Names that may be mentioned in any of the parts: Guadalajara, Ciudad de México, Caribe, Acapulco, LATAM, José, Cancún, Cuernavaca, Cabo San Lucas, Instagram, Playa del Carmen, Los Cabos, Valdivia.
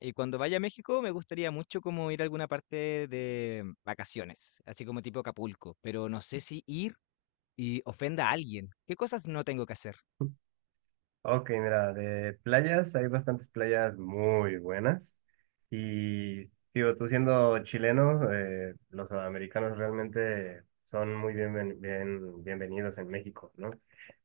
Y cuando vaya a México me gustaría mucho como ir a alguna parte de vacaciones, así como tipo Acapulco, pero no sé si ir y ofenda a alguien. ¿Qué cosas no tengo que hacer? Ok, mira, de playas, hay bastantes playas muy buenas. Y, digo, tú siendo chileno, los sudamericanos realmente son muy bienvenidos en México, ¿no?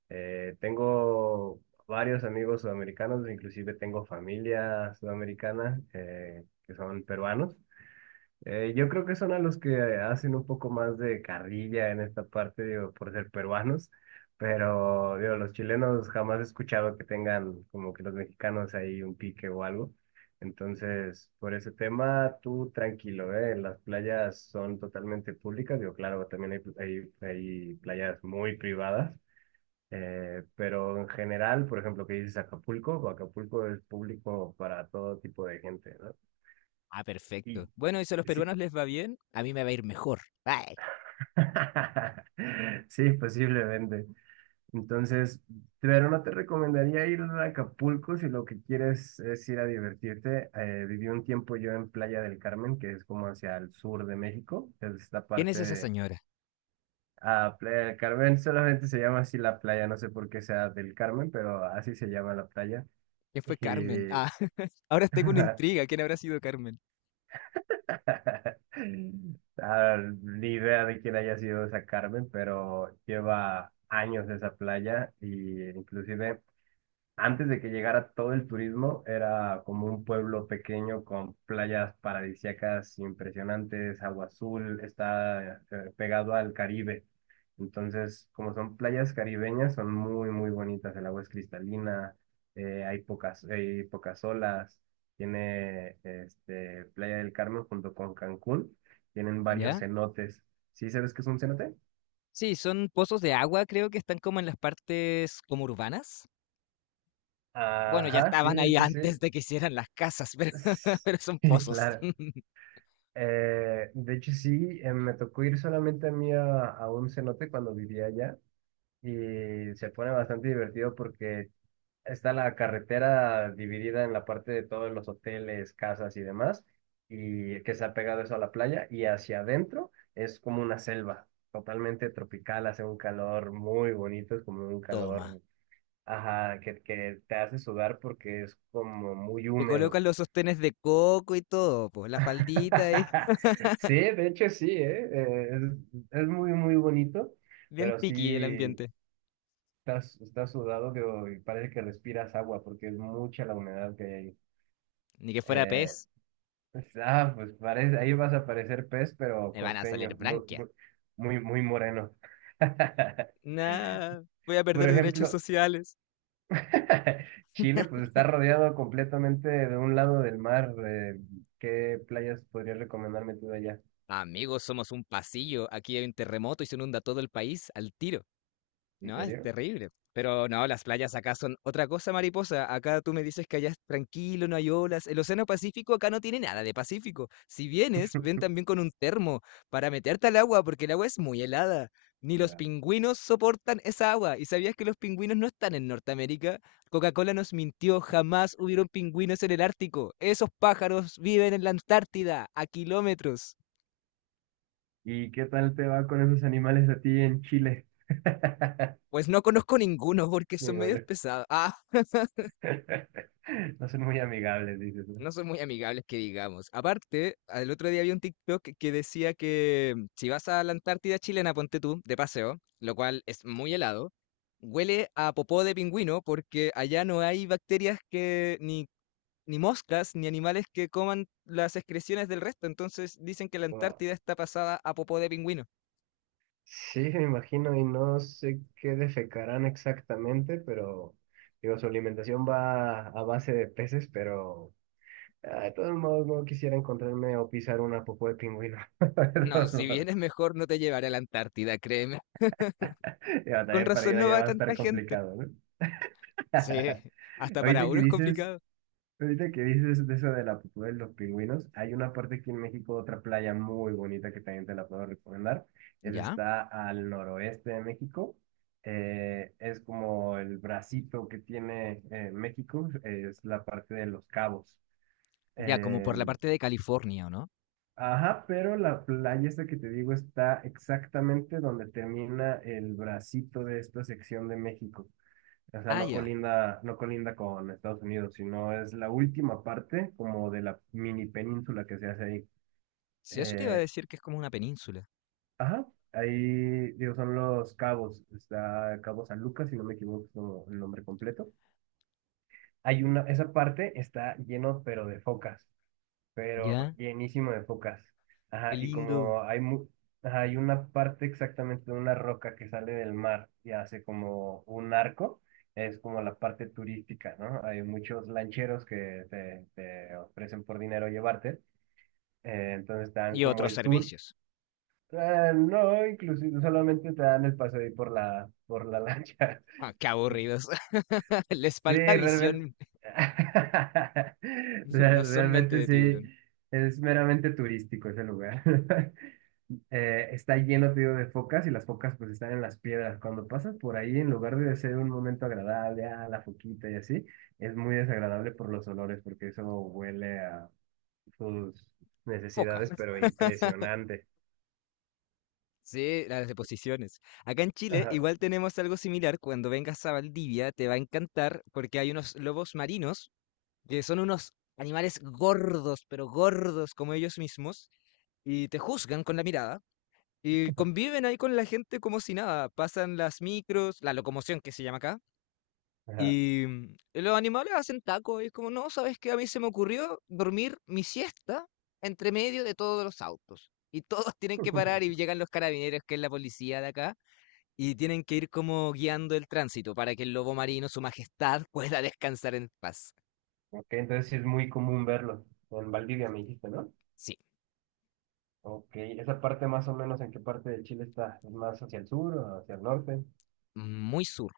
Tengo varios amigos sudamericanos, inclusive tengo familia sudamericana que son peruanos. Yo creo que son a los que hacen un poco más de carrilla en esta parte, digo, por ser peruanos, pero digo, los chilenos jamás he escuchado que tengan como que los mexicanos ahí un pique o algo. Entonces, por ese tema, tú tranquilo, ¿eh? Las playas son totalmente públicas, digo, claro, también hay, hay playas muy privadas, pero en general, por ejemplo, que dices Acapulco, Acapulco es público para todo tipo de gente, ¿no? Ah, perfecto. Y Bueno, y si a los sí. peruanos les va bien, a mí me va a ir mejor. Ay, Sí, posiblemente. Entonces, pero no te recomendaría ir a Acapulco si lo que quieres es ir a divertirte. Viví un tiempo yo en Playa del Carmen, que es como hacia el sur de México. Es esta ¿quién parte es esa de señora? ah, Playa del Carmen. Solamente se llama así la playa, no sé por qué sea del Carmen, pero así se llama la playa. ¿Quién fue Carmen? Y Ah, ahora tengo una intriga. ¿Quién habrá sido Carmen? ah, ni idea de quién haya sido esa Carmen, pero lleva años esa playa y inclusive antes de que llegara todo el turismo, era como un pueblo pequeño con playas paradisíacas impresionantes, agua azul, está pegado al Caribe. Entonces, como son playas caribeñas, son muy, muy bonitas. El agua es cristalina, hay pocas olas. Tiene este, Playa del Carmen junto con Cancún. Tienen varios ¿Ya? cenotes. ¿Sí sabes qué es un cenote? Sí, son pozos de agua, creo que están como en las partes como urbanas. Bueno, ya Ajá, sí, estaban de ahí hecho sí. antes de que hicieran las casas, pero, pero son Sí, pozos. claro. De hecho, sí, me tocó ir solamente a mí a un cenote cuando vivía allá y se pone bastante divertido porque está la carretera dividida en la parte de todos los hoteles, casas y demás, y que se ha pegado eso a la playa y hacia adentro es como una selva totalmente tropical, hace un calor muy bonito, es como un calor, Toma. ajá, que te hace sudar porque es como muy Le húmedo. colocan los sostenes de coco y todo, pues la faldita es Sí, de hecho sí, ¿eh? Es muy, muy bonito, bien pero piqui el sí ambiente. Estás sudado que y parece que respiras agua porque es mucha la humedad que hay ahí. Ni que fuera pez, Eh, pues, ah, pues parece, ahí vas a parecer pez, pero me van a salir costeño, muy, branquia. muy, muy, muy moreno. Nah, voy a Por perder derechos ejemplo, sociales. Chile pues está rodeado completamente de un lado del mar. ¿Qué playas podrías recomendarme tú de allá? Amigos, somos un pasillo. Aquí hay un terremoto y se inunda todo el país al tiro. ¿En No, es serio? terrible. Pero no, las playas acá son otra cosa, mariposa. Acá tú me dices que allá es tranquilo, no hay olas. El Océano Pacífico acá no tiene nada de Pacífico. Si vienes, ven también con un termo para meterte al agua, porque el agua es muy helada. Ni los pingüinos soportan esa agua. ¿Y sabías que los pingüinos no están en Norteamérica? Coca-Cola nos mintió, jamás hubieron pingüinos en el Ártico. Esos pájaros viven en la Antártida, a kilómetros. ¿Y qué tal te va con esos animales a ti en Chile? Pues no conozco ninguno porque son medios Ninguno. pesados. No son muy amigables, dices, ¿no? No son muy amigables que digamos. Aparte, el otro día había un TikTok que decía que si vas a la Antártida chilena, ponte tú, de paseo, lo cual es muy helado, huele a popó de pingüino porque allá no hay bacterias que, ni moscas, ni animales que coman las excreciones del resto. Entonces dicen que la Wow. Antártida está pasada a popó de pingüino. Sí, me imagino, y no sé qué defecarán exactamente, pero digo, su alimentación va a base de peces, pero ah, de todos modos no quisiera encontrarme o pisar una popó de pingüino. De No, todos si modos, vienes mejor no te llevaré a la Antártida, créeme. digo, Con también para ir razón no allá va va a estar tanta gente. complicado, ¿no? Sí, hasta para Ahorita que uno es dices complicado. Ahorita que dices de eso de la pupú de los pingüinos, hay una parte aquí en México, otra playa muy bonita que también te la puedo recomendar. ¿Ya? Está al noroeste de México. Es como el bracito que tiene México, es la parte de Los Cabos. Ya, como Eh, por la parte de California, ¿o no? ajá, pero la playa esta que te digo está exactamente donde termina el bracito de esta sección de México. O sea, Ah, no ya. colinda, no colinda con Estados Unidos, sino es la última parte como de la mini península que se hace ahí. Si eso te iba a Eh, decir que es como una península. ajá, ahí digo, son los Cabos. Está Cabo San Lucas, si no me equivoco es como el nombre completo. Esa parte está lleno, pero de focas, pero Ya, llenísimo de focas. qué Ajá, y lindo. como hay, mu- ajá, hay una parte exactamente de una roca que sale del mar y hace como un arco, es como la parte turística, ¿no? Hay muchos lancheros que te ofrecen por dinero llevarte, entonces te dan Y como otros el tour. servicios. No, inclusive solamente te dan el paseo ahí por la, lancha. Ah, qué aburridos. Les Sí, falta realmente. visión. No son mente Realmente de sí, tiburón. es meramente turístico ese lugar. Está lleno, te digo, de focas y las focas pues están en las piedras. Cuando pasas por ahí, en lugar de ser un momento agradable, ah, la foquita y así, es muy desagradable por los olores, porque eso huele a sus Foca. necesidades, pero impresionante. Sí, las deposiciones. Acá en Chile Ajá, igual tenemos algo similar. Cuando vengas a Valdivia te va a encantar porque hay unos lobos marinos que son unos animales gordos, pero gordos como ellos mismos, y te juzgan con la mirada. Y conviven ahí con la gente como si nada, pasan las micros, la locomoción que se llama acá, ajá. y los animales hacen tacos, y es como, no, ¿sabes qué? A mí se me ocurrió dormir mi siesta entre medio de todos los autos. Y todos tienen que parar y llegan los carabineros, que es la policía de acá, y tienen que ir como guiando el tránsito para que el lobo marino, su majestad, pueda descansar en paz. Ok, entonces sí es muy común verlo. En Valdivia me dijiste, ¿no? Sí. Ok, ¿esa parte más o menos en qué parte de Chile está? ¿Es más hacia el sur o hacia el norte? Muy sur,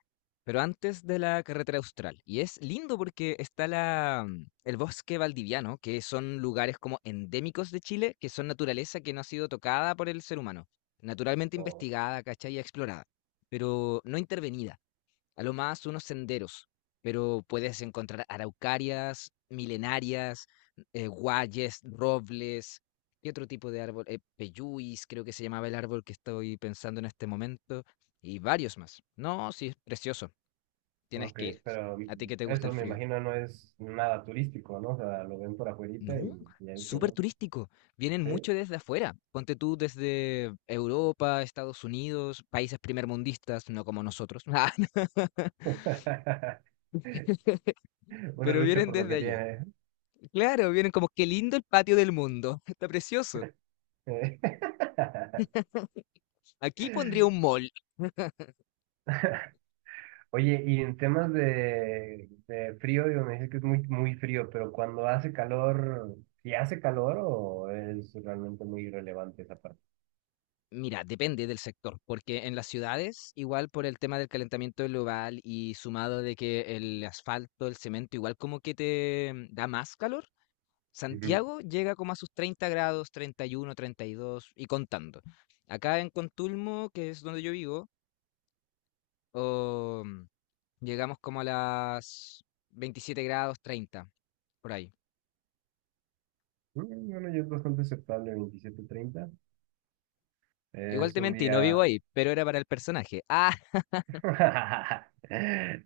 pero antes de la carretera austral. Y es lindo porque está el bosque valdiviano, que son lugares como endémicos de Chile, que son naturaleza que no ha sido tocada por el ser humano, naturalmente O, investigada, ¿cachai? Y explorada, pero no intervenida. A lo más unos senderos, pero puedes encontrar araucarias, milenarias, guayes, robles y otro tipo de árbol, peyuis, creo que se llamaba el árbol que estoy pensando en este momento, y varios más. No, sí, es precioso, tienes ok, que ir. pero A ti que te gusta el eso me frío. imagino no es nada turístico, ¿no? O sea, lo ven por afuerita No, y ahí súper quedó. turístico. Vienen ¿Sí? mucho desde afuera. Ponte tú desde Europa, Estados Unidos, países primermundistas, no como nosotros, Una pero lucha vienen por lo desde que allá. tiene. Claro, vieron como qué lindo el patio del mundo, está precioso. ¿Eh? Aquí pondría un mall. Oye, y en temas de frío, digo, me dice que es muy, muy frío, pero cuando hace calor, ¿si hace calor o es realmente muy irrelevante esa parte? Mira, depende del sector, porque en las ciudades, igual por el tema del calentamiento global y sumado de que el asfalto, el cemento, igual como que te da más calor, Santiago llega como a sus 30 grados, 31, 32 y contando. Acá en Contulmo, que es donde yo vivo, o, mm, llegamos como a las 27 grados, 30 por ahí. Mm, bueno, ya es bastante aceptable 27 30. Igual Es te un mentí, no vivo día... ahí, pero era para el personaje. Ah,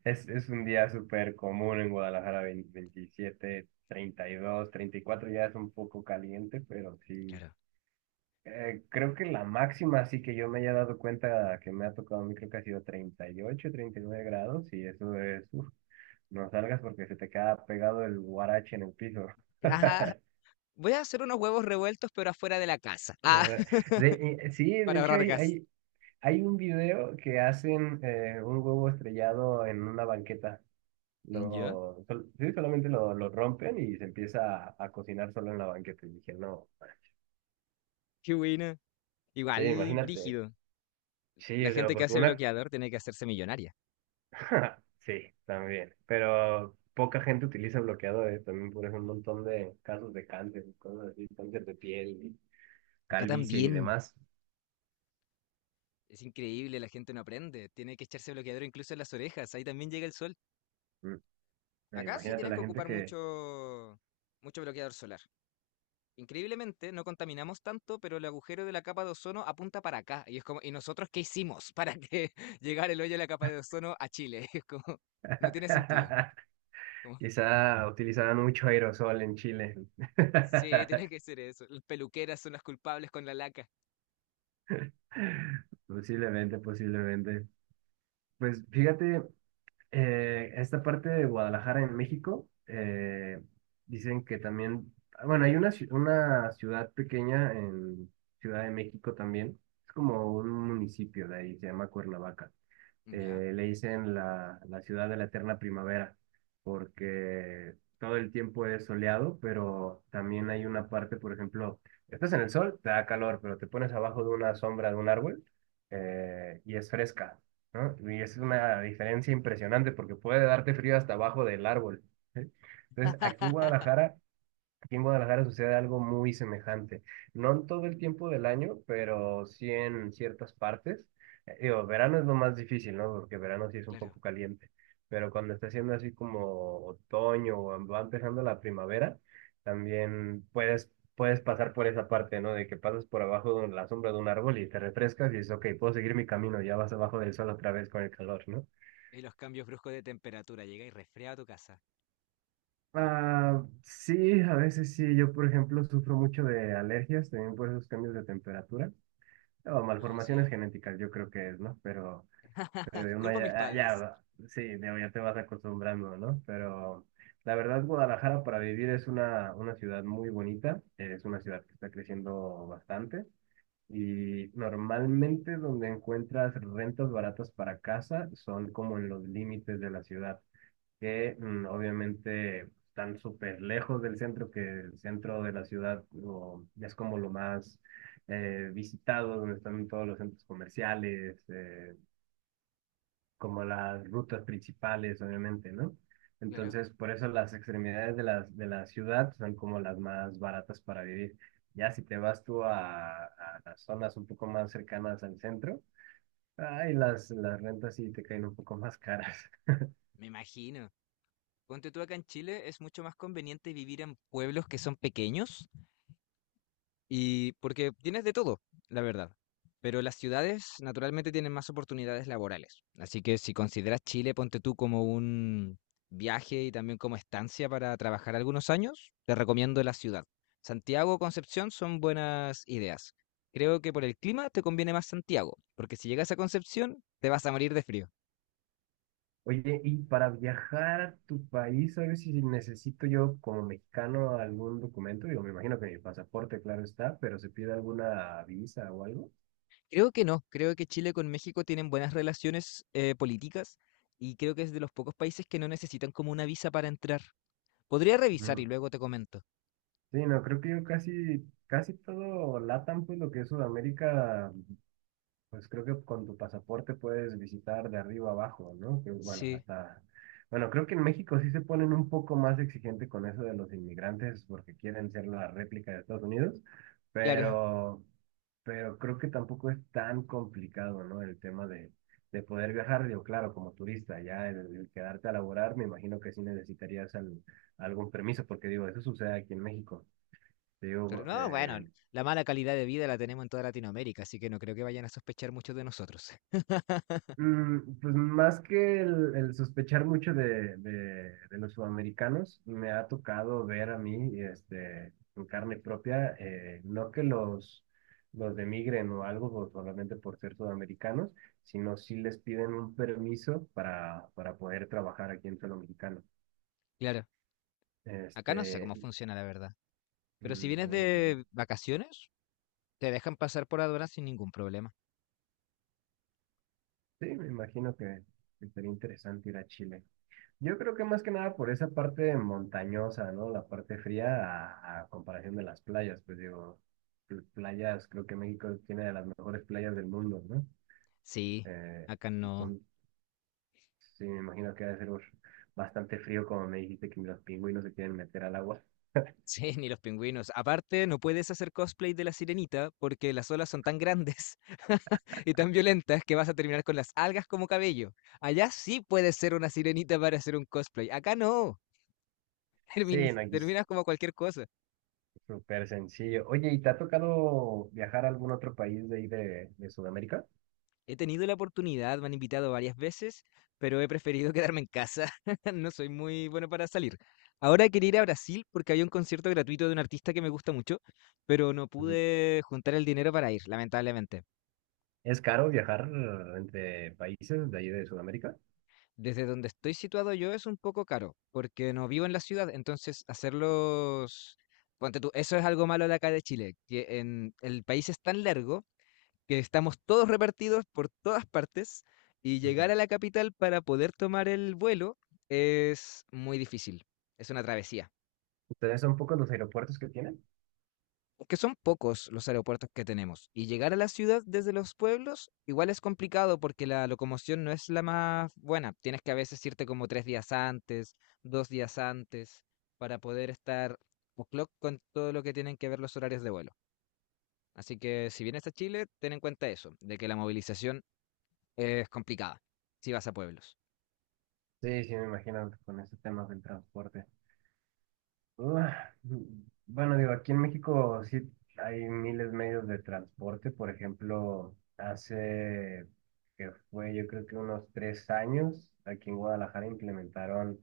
Es un día súper común en Guadalajara, 20 27 32 34 ya es un poco caliente, pero sí. claro. Creo que la máxima, así que yo me haya dado cuenta que me ha tocado a mí, creo que ha sido 30 38 39 grados y eso es... uf, no salgas porque se te queda pegado el guarache en el piso. Ah, voy a hacer unos huevos revueltos, pero afuera de la casa. Ah, Eh, sí, de para hecho ahorrar gas. Hay un video que hacen un huevo estrellado en una banqueta. ¿Ya? Sí, solamente lo rompen y se empieza a cocinar solo en la banqueta. Y dije, no, Qué buena. sí, Igual, imagínate. brígido. Sí, La o sea, gente que porque hace una... bloqueador tiene que hacerse millonaria. Sí, también. Pero poca gente utiliza bloqueadores. También por eso un montón de casos de cáncer, y cosas así, cáncer de piel, y Acá calvicie y también. demás. Es increíble, la gente no aprende. Tiene que echarse bloqueador incluso en las orejas. Ahí también llega el sol. Mm. Acá sí Imagínate tienes la que gente ocupar que mucho bloqueador solar. Increíblemente, no contaminamos tanto, pero el agujero de la capa de ozono apunta para acá. Y es como, ¿y nosotros qué hicimos para que llegara el hoyo de la capa de ozono a Chile? Es como, no tiene sentido. Como, quizá utilizaban mucho aerosol en Chile. sí, tiene que ser eso. Las peluqueras son las culpables con la laca. Posiblemente, posiblemente. Pues fíjate, esta parte de Guadalajara en México, dicen que también, bueno, hay una ciudad pequeña en Ciudad de México también, es como un municipio de ahí, se llama Cuernavaca. ¿Ya? Le dicen la ciudad de la eterna primavera, porque todo el tiempo es soleado, pero también hay una parte, por ejemplo, estás en el sol, te da calor, pero te pones abajo de una sombra de un árbol y es fresca, ¿no? Y es Ah, una diferencia impresionante porque puede darte frío hasta abajo del árbol. ¿Sí? Entonces, aquí en Guadalajara sucede algo muy semejante. No en todo el tiempo del año, pero sí en ciertas partes. Digo, verano es lo más difícil, ¿no? Porque verano sí es un claro. poco caliente. Pero cuando está haciendo así como otoño o va empezando la primavera, también puedes pasar por esa parte, ¿no? De que pasas por abajo de la sombra de un árbol y te refrescas y dices, ok, puedo seguir mi camino, ya vas abajo del sol otra vez con el calor, ¿no? Y los cambios bruscos de temperatura. Llega y resfría a tu casa. Ah, sí, a veces sí. Yo, por ejemplo, sufro mucho de alergias, también por esos cambios de temperatura. O Ah, sí. malformaciones genéticas, yo creo que es, ¿no? Pero uno Culpa a mis ya, ah, padres. ya, sí, digo, ya te vas acostumbrando, ¿no? Pero la verdad, Guadalajara para vivir es una ciudad muy bonita. Es una ciudad que está creciendo bastante. Y normalmente donde encuentras rentas baratas para casa son como en los límites de la ciudad que obviamente están súper lejos del centro, que el centro de la ciudad es como lo más visitado, donde están todos los centros comerciales, como las rutas principales, obviamente, ¿no? Claro. Entonces, por eso las extremidades de la ciudad son como las más baratas para vivir. Ya si te vas tú a las zonas un poco más cercanas al centro, ay, las rentas sí te caen un poco más caras. Me imagino. Ponte tú acá en Chile, es mucho más conveniente vivir en pueblos que son pequeños, y porque tienes de todo, la verdad. Pero las ciudades naturalmente tienen más oportunidades laborales. Así que si consideras Chile, ponte tú como un viaje y también como estancia para trabajar algunos años, te recomiendo la ciudad. Santiago o Concepción son buenas ideas. Creo que por el clima te conviene más Santiago, porque si llegas a Concepción te vas a morir de frío. Oye, y para viajar a tu país, ¿sabes si necesito yo como mexicano algún documento? Digo, me imagino que mi pasaporte, claro está, pero se pide alguna visa o algo. Creo que no, creo que Chile con México tienen buenas relaciones políticas, y creo que es de los pocos países que no necesitan como una visa para entrar. Podría revisar Ujú. y luego te comento. Sí, no, creo que yo casi, casi todo LATAM, pues lo que es Sudamérica. Pues creo que con tu pasaporte puedes visitar de arriba abajo, ¿no? Que bueno, Sí, hasta... Bueno, creo que en México sí se ponen un poco más exigente con eso de los inmigrantes porque quieren ser la réplica de Estados Unidos, claro. pero, pero creo que tampoco es tan complicado, ¿no? El tema de poder viajar, digo, claro, como turista, ya el quedarte a laborar, me imagino que sí necesitarías algún permiso, porque digo, eso sucede aquí en México. Te Claro. digo. No, bueno, la mala calidad de vida la tenemos en toda Latinoamérica, así que no creo que vayan a sospechar mucho de nosotros. Mm, pues más que el sospechar mucho de los sudamericanos, me ha tocado ver a mí, este, en carne propia, no que los demigren o algo solamente por ser sudamericanos, sino sí les piden un permiso para poder trabajar aquí en suelo mexicano. Claro. Acá no sé Este, cómo funciona, la verdad. Pero si vienes no, de vacaciones, te dejan pasar por aduana sin ningún problema. sí, me imagino que sería interesante ir a Chile. Yo creo que más que nada por esa parte montañosa, ¿no? La parte fría a comparación de las playas, pues digo, playas, creo que México tiene de las mejores playas del mundo, ¿no? Sí, Eh, acá no. entonces, sí, me imagino que debe ser uf, bastante frío, como me dijiste que ni los pingüinos se quieren meter al agua. Sí, ni los pingüinos. Aparte, no puedes hacer cosplay de la sirenita porque las olas son tan grandes y tan violentas que vas a terminar con las algas como cabello. Allá sí puedes ser una sirenita para hacer un cosplay. Acá no. Termin- Sí, no, aquí es terminas como cualquier cosa. súper sencillo. Oye, ¿y te ha tocado viajar a algún otro país de ahí de Sudamérica? He tenido la oportunidad, me han invitado varias veces, pero he preferido quedarme en casa. No soy muy bueno para salir. Ahora quería ir a Brasil porque había un concierto gratuito de un artista que me gusta mucho, pero no Ujú. pude juntar el dinero para ir, lamentablemente. ¿Es caro viajar entre países de ahí de Sudamérica? Desde donde estoy situado yo es un poco caro, porque no vivo en la ciudad, entonces hacerlos... Ponte tú, eso es algo malo de acá de Chile, que en el país es tan largo que estamos todos repartidos por todas partes y llegar Ujú. a la capital para poder tomar el vuelo es muy difícil. Es una travesía. ¿Ustedes son pocos los aeropuertos que tienen? Que son pocos los aeropuertos que tenemos. Y llegar a la ciudad desde los pueblos igual es complicado porque la locomoción no es la más buena. Tienes que a veces irte como tres días antes, dos días antes, para poder estar o'clock con todo lo que tienen que ver los horarios de vuelo. Así que si vienes a Chile, ten en cuenta eso, de que la movilización es complicada, si vas a pueblos. Sí, sí, me imagino con ese tema del transporte. Ah, bueno, digo, aquí en México sí hay miles de medios de transporte. Por ejemplo, hace que fue yo creo que unos 3 años, aquí en Guadalajara implementaron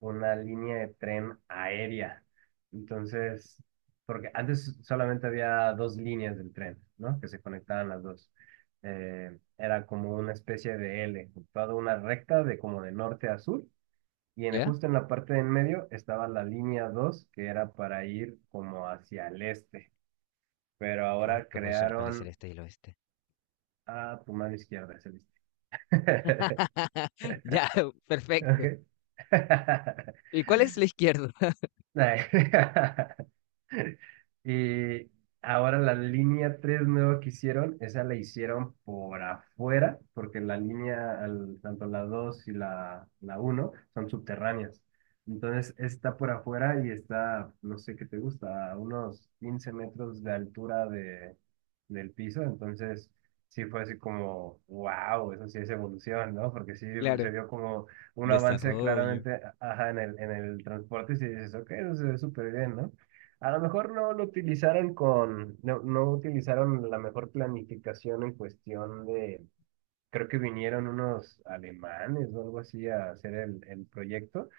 una línea de tren aérea. Entonces, porque antes solamente había dos líneas del tren, ¿no? Que se conectaban las dos. Era como una especie de L, toda una recta de como de norte a sur y ¿Ya? justo en la parte de en medio estaba la línea 2 que era para ir como hacia el este. Pero Yo ahora nunca puedo saber cuál es el crearon este y el oeste. a tu mano izquierda, es el este. Ya, perfecto. Ok. ¿Y cuál es la izquierda? Y ahora la línea 3 nueva que hicieron, esa la hicieron por afuera, porque tanto la 2 y la uno son subterráneas. Entonces está por afuera y está, no sé qué te gusta, a unos 15 metros de altura del piso. Entonces sí fue así como, wow, eso sí es evolución, ¿no? Porque sí se Claro, vio como un avance desarrollo. claramente, ajá, en el transporte, si dices, ok, eso se ve súper bien, ¿no? A lo mejor no lo utilizaron con, no, no utilizaron la mejor planificación en cuestión de, creo que vinieron unos alemanes o algo así a hacer el proyecto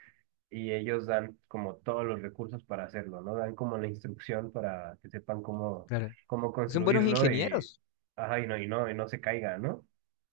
y ellos dan como todos los recursos para hacerlo, ¿no? Dan como la instrucción para que sepan cómo, Claro. Son buenos construirlo y, ingenieros. ajá, y no, y no, y no se caiga, ¿no?